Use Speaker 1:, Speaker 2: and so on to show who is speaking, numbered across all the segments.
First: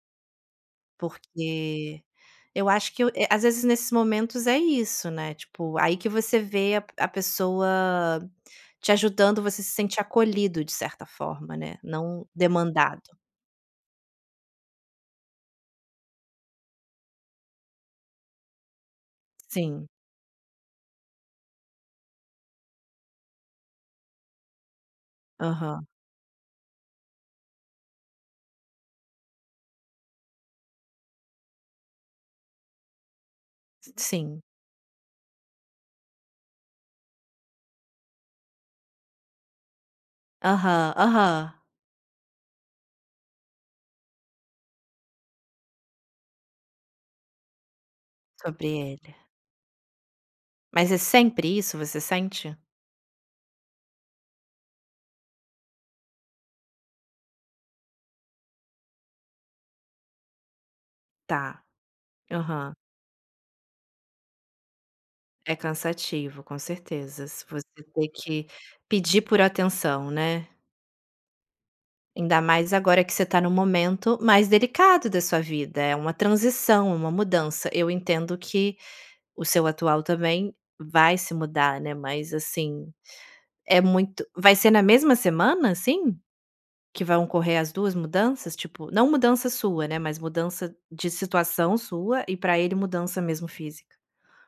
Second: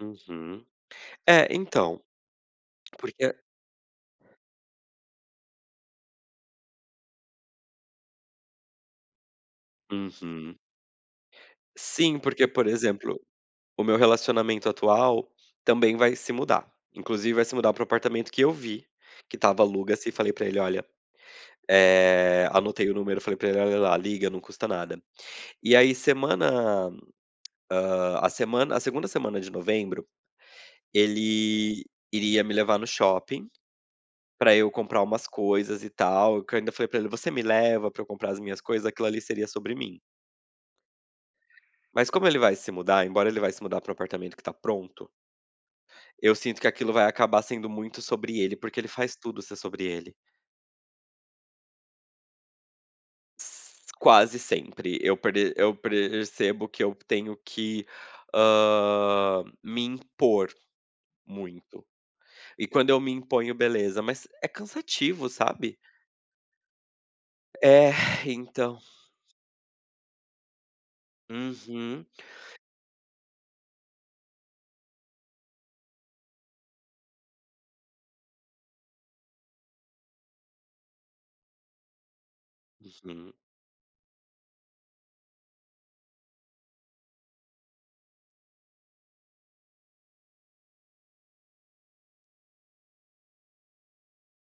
Speaker 1: Uhum. É, então,
Speaker 2: Porque eu acho que eu
Speaker 1: porque
Speaker 2: eh,
Speaker 1: a
Speaker 2: às vezes nesses momentos, é isso, né, tipo, aí que você vê a p a pessoa te ajudando, você se sente
Speaker 1: Uhum.
Speaker 2: acolhido, de certa forma, né,
Speaker 1: Sim,
Speaker 2: não
Speaker 1: porque, por
Speaker 2: demandado.
Speaker 1: exemplo, o meu relacionamento atual também vai se mudar. Inclusive vai se mudar para o apartamento que eu vi, que estava
Speaker 2: Sim.
Speaker 1: "aluga-se" e falei para ele: "Olha, eh" anotei o número, falei para ele: "Olha lá, liga, não custa nada". E
Speaker 2: Aham.
Speaker 1: aí semana, hã, a semana a 2ª semana de novembro, ele iria me levar no shopping
Speaker 2: S sim.
Speaker 1: para eu comprar umas coisas e tal, que eu ainda falei para ele: "Você me leva para eu comprar as minhas coisas?", aquilo ali seria sobre mim.
Speaker 2: Aham, aham.
Speaker 1: Mas como ele vai se mudar, embora ele vai se mudar para o apartamento que tá pronto eu sinto que aquilo vai acabar sendo muito sobre ele,
Speaker 2: Sobre
Speaker 1: porque ele
Speaker 2: ele.
Speaker 1: faz tudo ser sobre ele.
Speaker 2: Mas é sempre isso, você sente?
Speaker 1: S quase sempre, eu pre eu percebo que eu tenho que, hã, me impor
Speaker 2: Está,
Speaker 1: muito. E
Speaker 2: aham.
Speaker 1: quando eu me imponho, beleza, mas é cansativo,
Speaker 2: É
Speaker 1: sabe?
Speaker 2: cansativo, com certeza. Se você
Speaker 1: É,
Speaker 2: ter que
Speaker 1: então.
Speaker 2: pedir por atenção, né.
Speaker 1: Uhum.
Speaker 2: Ainda mais agora que você está em um momento mais delicado da sua vida, é uma transição, é uma mudança, eu entendo que o seu atual também vai se mudar, né, mas assim,
Speaker 1: Uhum.
Speaker 2: é muito vai ser na mesma semana, assim? Que vão ocorrer as 2 mudanças, tipo, não mudança sua, né, mas mudança de situação sua e para ele mudança mesmo física.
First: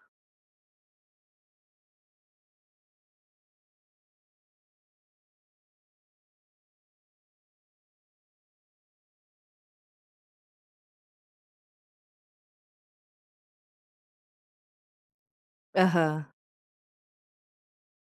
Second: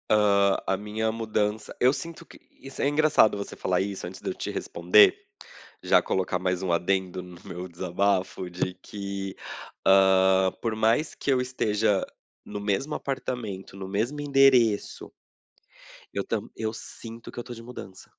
Speaker 1: Hã, a minha mudança, eu sinto que isso é engraçado você falar isso, antes de eu te responder, já colocar mais um adendo no meu desabafo de que, hã, por mais que eu esteja no mesmo apartamento, no mesmo endereço eu
Speaker 2: Aham.
Speaker 1: tam eu sinto que eu estou de mudança.